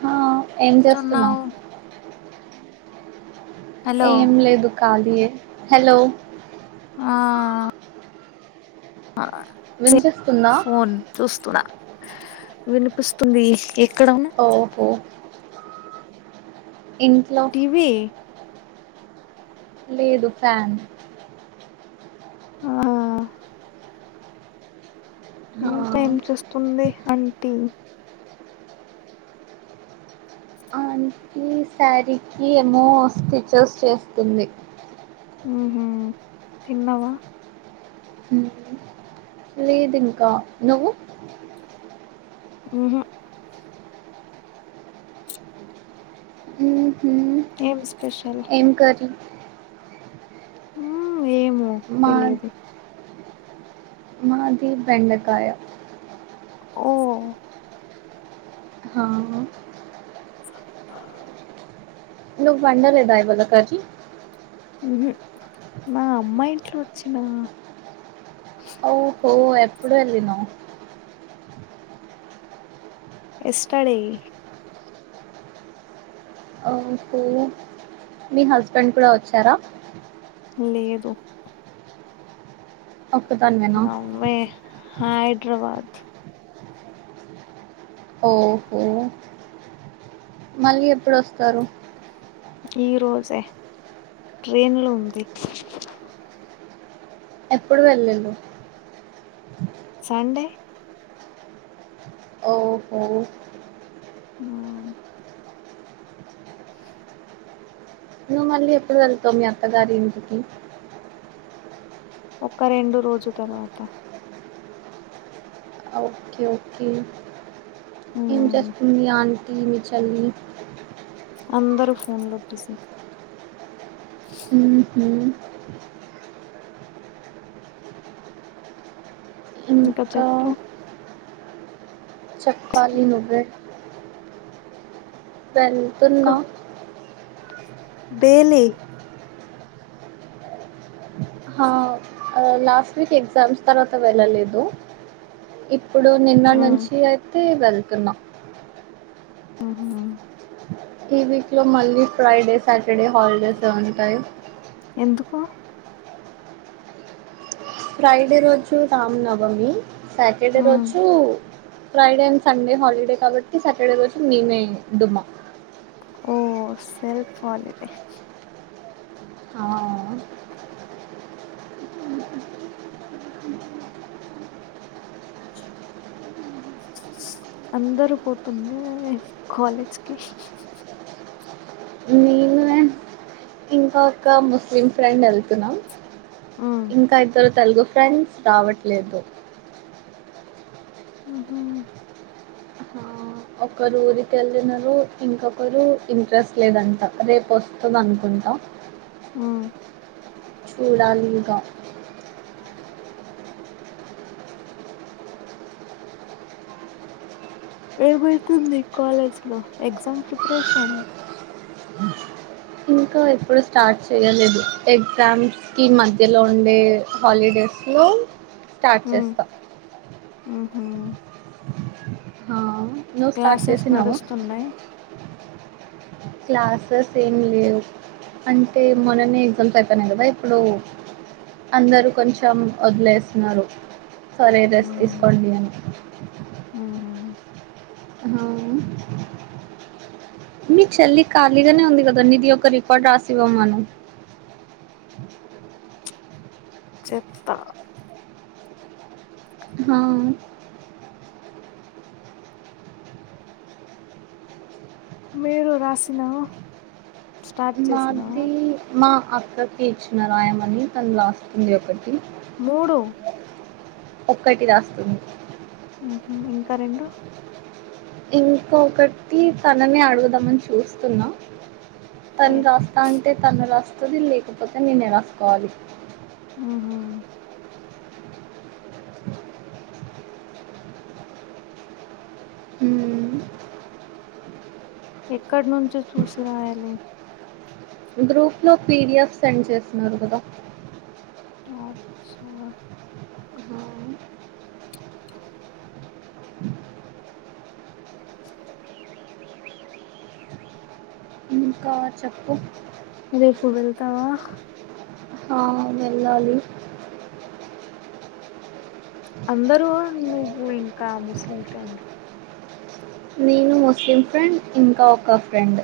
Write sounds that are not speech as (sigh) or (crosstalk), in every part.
హ ఏం చేస్తున్నావ్ స్తున్నావు హలో ఏం లేదు కాళీ ఏ హలో ఆ ఆ మ్ వినిపిస్తుందా ఫోన్ చూస్తున్నా హ్ వినిపిస్తుంది ఎక్కడ ఉన్న ఓహో ఇంట్లో టీవీ లేదు ఫ్యాన్ ఆ ఆ, ఇంకా ఏం చేస్తుంది అంటీ ఆ అంటీ సారీ కి ఏమో స్టిచెస్ చేస్తుంది ఉ హ్ తిన్నావా లేద్ ఇంకా నువ్వు మ్ హ్ మ్ ఏం స్పెషల్ ఎం కర్రీ మ్ ఏమో మా తెలీదు మాది బెండకాయ ఓ హ నువ్ వండలేదా (unintelligible) మ్మ్ మా అమ్మా ఇంట్లో వచ్చి నా ఓహో ఎప్పుడు వెళ్ళినై ఎస్టర్డే మ్ హ్మ్ మీ హస్బెండ్ కూడా వచ్చారా లేదు ఒక్కదానివేనా మమ్మీ హైదరాబాద్ ఓహో మళ్ళీ ఎప్పుడొస్తారు ఈ రోజే ట్రైన్లో ఉంది ఎప్పుడు వెళ్ళిండు సండే ఓహో అ నువ్ మళ్ళీ ఎప్పుడు వెలతవ్ మీ అత్త గారి ఇంటికి ఒక రెండు రోజు తరువాత ఓకేఓకే ఏం ఉమ్ చేస్తుంది ఆం టీ మీ చెల్లి అందరు ఫోన్లో బిజి మ్ హ్మ్ ఇంకా చెప్పాలి నువ్వే వెల్తున్నా బేలి హా లాస్ట్ వీక్ ఎగ్జామ్స్ తర్వాత వెళ్ళలేదు ఇప్పుడు నిన్న ఉమ్ నుంచి అయితే వెళ్తున్నా అహా ఈ వీక్లో మళ్ళీ ఫ్రైడే సాటర్డే హాలిడేస్ ఎ ఉంటాయి కో ఫ్రైడే రోజు రామనవమి సాటర్డే ఉమ్ రోజు ఫ్రైడే అండ్ సండే హాలిడే కాబట్టి సాటర్డే రోజు మేమే డుమ్మా ఓ సెల్ఫ్ హాలిడే ఆ అందరూ పోతుంది కాలేజ్కి నేను ఇంకా ఒక ముస్లిం ఫ్రెండ్ వెళ్తున్నాం ఉమ్ ఇంకా ఇద్దరు తెలుగు ఫ్రెండ్స్ రావట్లేదు ఉహు ఆ, ఒకరు ఊరికెళ్ళినరు ఇంకొకరు ఇంట్రెస్ట్ లేదంట రేపు వస్తది అనుకుంట అంట ఉమ్ చూడాలి ఇక ఏమైతుంది కాలేజ్ లో ఎగ్జామ్ ప్రిపరేషన్ ఎప్పుడు స్టార్ట్ చేయలేదు ఎగ్జామ్స్ కి మధ్యలో ఉండే హాలిడేస్ లో లో స్టార్ట్ చేస్తా మ్ హ్మ్ ఆ నువ్వు స్టార్ట్ క్లాసెస్ చేసినావు నడుస్తున్నాయి క్లాసెస్ ఏం లేవు అంటే మొననే ఎగ్జామ్స్ అయిపోయినయి కదా ఇప్పుడు అందరూ కొంచం ఓదిలేస్తున్నారు సరే రెస్ట్ ఉమ్ తీసుకోండి అని ఉహు హా మీ చెల్లి ఖాళీగానే ఉంది కదా నిది ఒక రికార్డు రాసివ్వమను చెత్తా ఆ, మీరు రాసినా స్టార్ట్ చేసినా మాది మా అక్కకి ఇచ్చిన రాయమని తను లాస్తుంది ఒకటి మూడు ఒక్కటి రాస్తుంది మ్ హు ఇంకా రెండు ఇంకొకటీ తననే అడుగుదామని చూస్తున్నా షేట్ తను రాస్తా అంటే తను రాస్తుంది లేకపోతే నెనే రాసుకోవాలి ఉహు ఉమ్ ఎక్కడ్ నుంచి చూసి రాయాలి గ్రూప్లో పీడిఎఫ్ సెండ్ చేస్తున్నారు కదా ఆచ్చా ఆ! ఇంకా చెప్పు రేపు వెళ్తావా హ వెళ్ళాలి అందరూ నువ్వు ఇంకా ముస్లిమ్స్ ఫ్రెండ్ నేను ముస్లిం ఫ్రెండ్ ఇంకా ఒక ఫ్రెండ్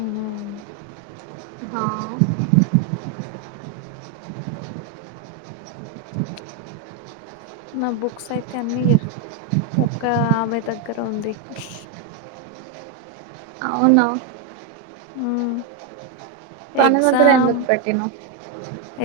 అహా హా నా బుక్స్ అయితే అన్ని యెర్ ఒక్క ఆమె దగ్గర ఉంది అవునా మ్ తన దగ్గర ఎగ్జామ్ ఎందుకు పెట్టినావ్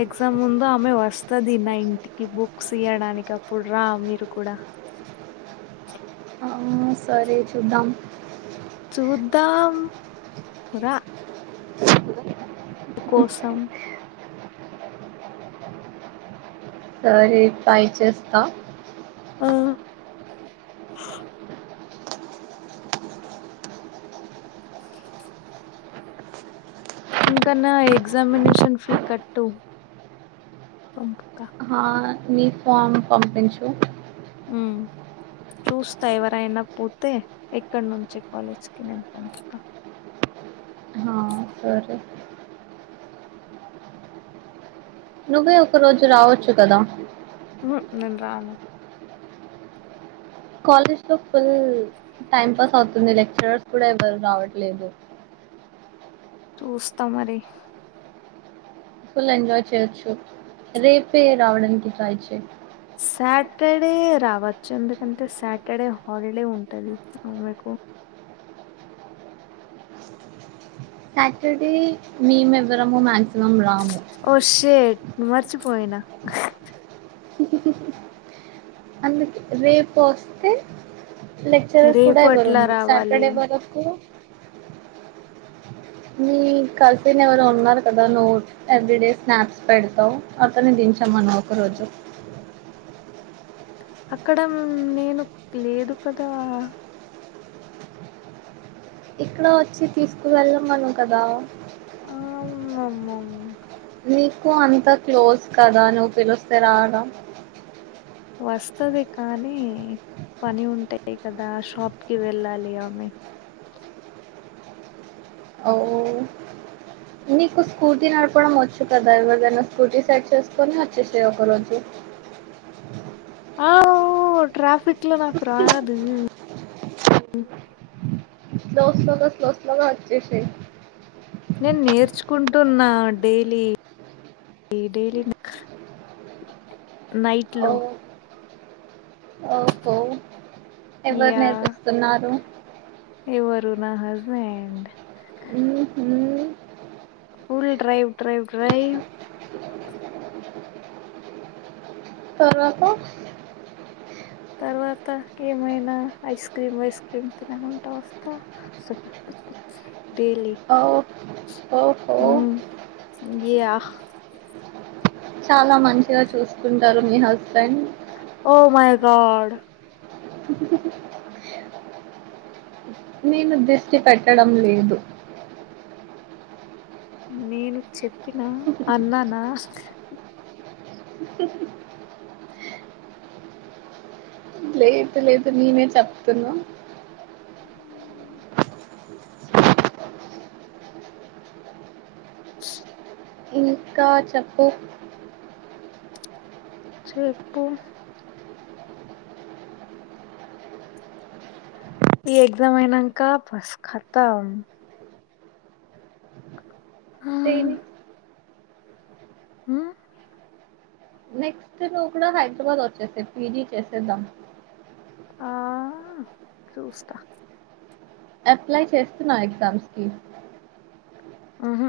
ఎగ్ ఎగ్జామ్ ముందు ఆమె వస్తది నా ఇంటికి బుక్స్ ఇయడానికి అప్పుడు రా మీరు కూడా ఆ సరే చూద్దాం చూద్దాం రా కోసం సరే ట్రై చేస్తా ఆ ఇంక నా ఎగ్జామినేషన్ ఫీ కట్టు ఆ నీ ఫామ్ పంపించు ఉమ్ చూస్తా ఎవరైనా పొతే ఇక్కడ నుంచి కాలేజ్కి నేను పంపుత ఆ సరే నువ్వే ఒక రోజు రావచ్చు కదా ఉహు నెన్ రాను కాలేజ్ లో ఫుల్ల్ టైం పాస్ అవుతుంది లెక్చరర్స్ కూడ ఎవరు రావట్లేదు చూస్తా మరి ఫుల్ ఎంజాయ్ చేయొచ్చు రేపే రావడానికి ట్రై చేయ్ సాటర్డే రావచ్చ ఎందుకంటే సాటర్డే హాలిడే ఉంటది ఆ మీకు సాటర్డే మేము ఎవ్వరము మాక్సిమం రాము ఓ షేట్ మర్చిపోయినా అందుక్ రేపోస్తే లేక్చరర్స్ కూడా రేపు అట్లా ఎవరుండరు రావాలి సటర్డే వరకు మీ కసీన్ ఎవరొ ఉన్నరు కదా నువ్ ఎవెర్యడే స్నాప్స్ పెడతవ్ అతన్ని దిన్ చమను ఒక రోజు అక్కడ మ్ నేను క్లేదు కదా ఇక్కడా వచ్చి తీసుకు వెళ్ళమను కదా ఆమమ్మో నీకు అనిత క్లోజ్ కదా నువ్వు పిలిస్తే రాదా వస్తది కానీ పని ఉంటయి కదా షాప్ కి వెళ్ళాలి ఆమె ఓ నీకు స్కూటీ నడపడం వచ్చు కదా ఎవరిదన్న స్కూటీ సెట్ చేసుకొని వచ్చేసై ఒక రోజు ఆవ్ ట్రాఫిక్ల నాకు రాదు స్లో స్లోగా స్లో స్లోగా వచ్చేసై నేన్ నేర్చుకుంటున్నా డైలీ డైలీ ఓ నైట్లో ఓహో ఎవరు యా నేర్పిస్తున్నారు ఎవరు నా హస్బెండ్ ఉమ్ ఫుల్ డ్రైవ్ డ్రైవ్ డ్రైవ్ తర్వాత తర్వాత ఏమైనా ఐస్ క్రీమ్ వైస్ క్రీమ్ తినకుంటా వస్తా డైలీ ఓ ఓహో ఊ గ్యా చాలా మంచిగా చూసుకుంటారు మీ హస్బెండ్ ఓ మై గాడ్ నేను దిష్టి పెట్టడం లేదు నేను చెప్పినా అన్ననా లేదు లేదు నేనే చెప్తున్నా ఊ ఇంకా చెప్పు చెేప్పు ఈ ఎగ్జామ్ అయినాక పస్ ఖతం ఆ దేని అ అయితే నువ్వు కూడా హైదరాబాద్ వచ్చేసై పీజీ చేసేద్దాం ఆ చూస్తా అప్లై చేస్తున్నవా ఎగ్జామ్స్ కి ఆహ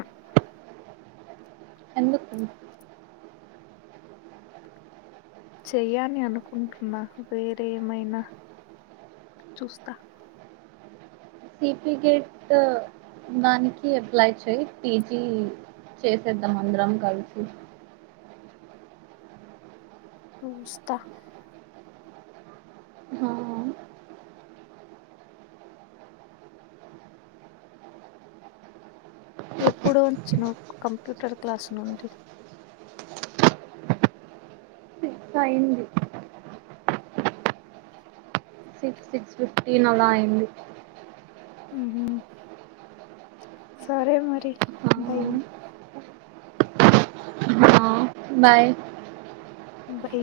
ఎందుకు చెయ్యా అని అనుకుంటున్నా వేరేమైనా చూస్తా సర్ఫికెట్ దానికి అప్లై చేయ్ పీజీ చేసేద్దాం అందరం కలిసి చూస్త ఆ ఎప్పుడు వచ్చినవ్ కంప్యూటర్ క్లాసు నుండి సిక్స్ అయింది సిక్స్ సిక్స్ ఫిఫ్టీన్ అలా అయ్యింది ఉహు సరే మరీ బై ఆ బాయ్ బై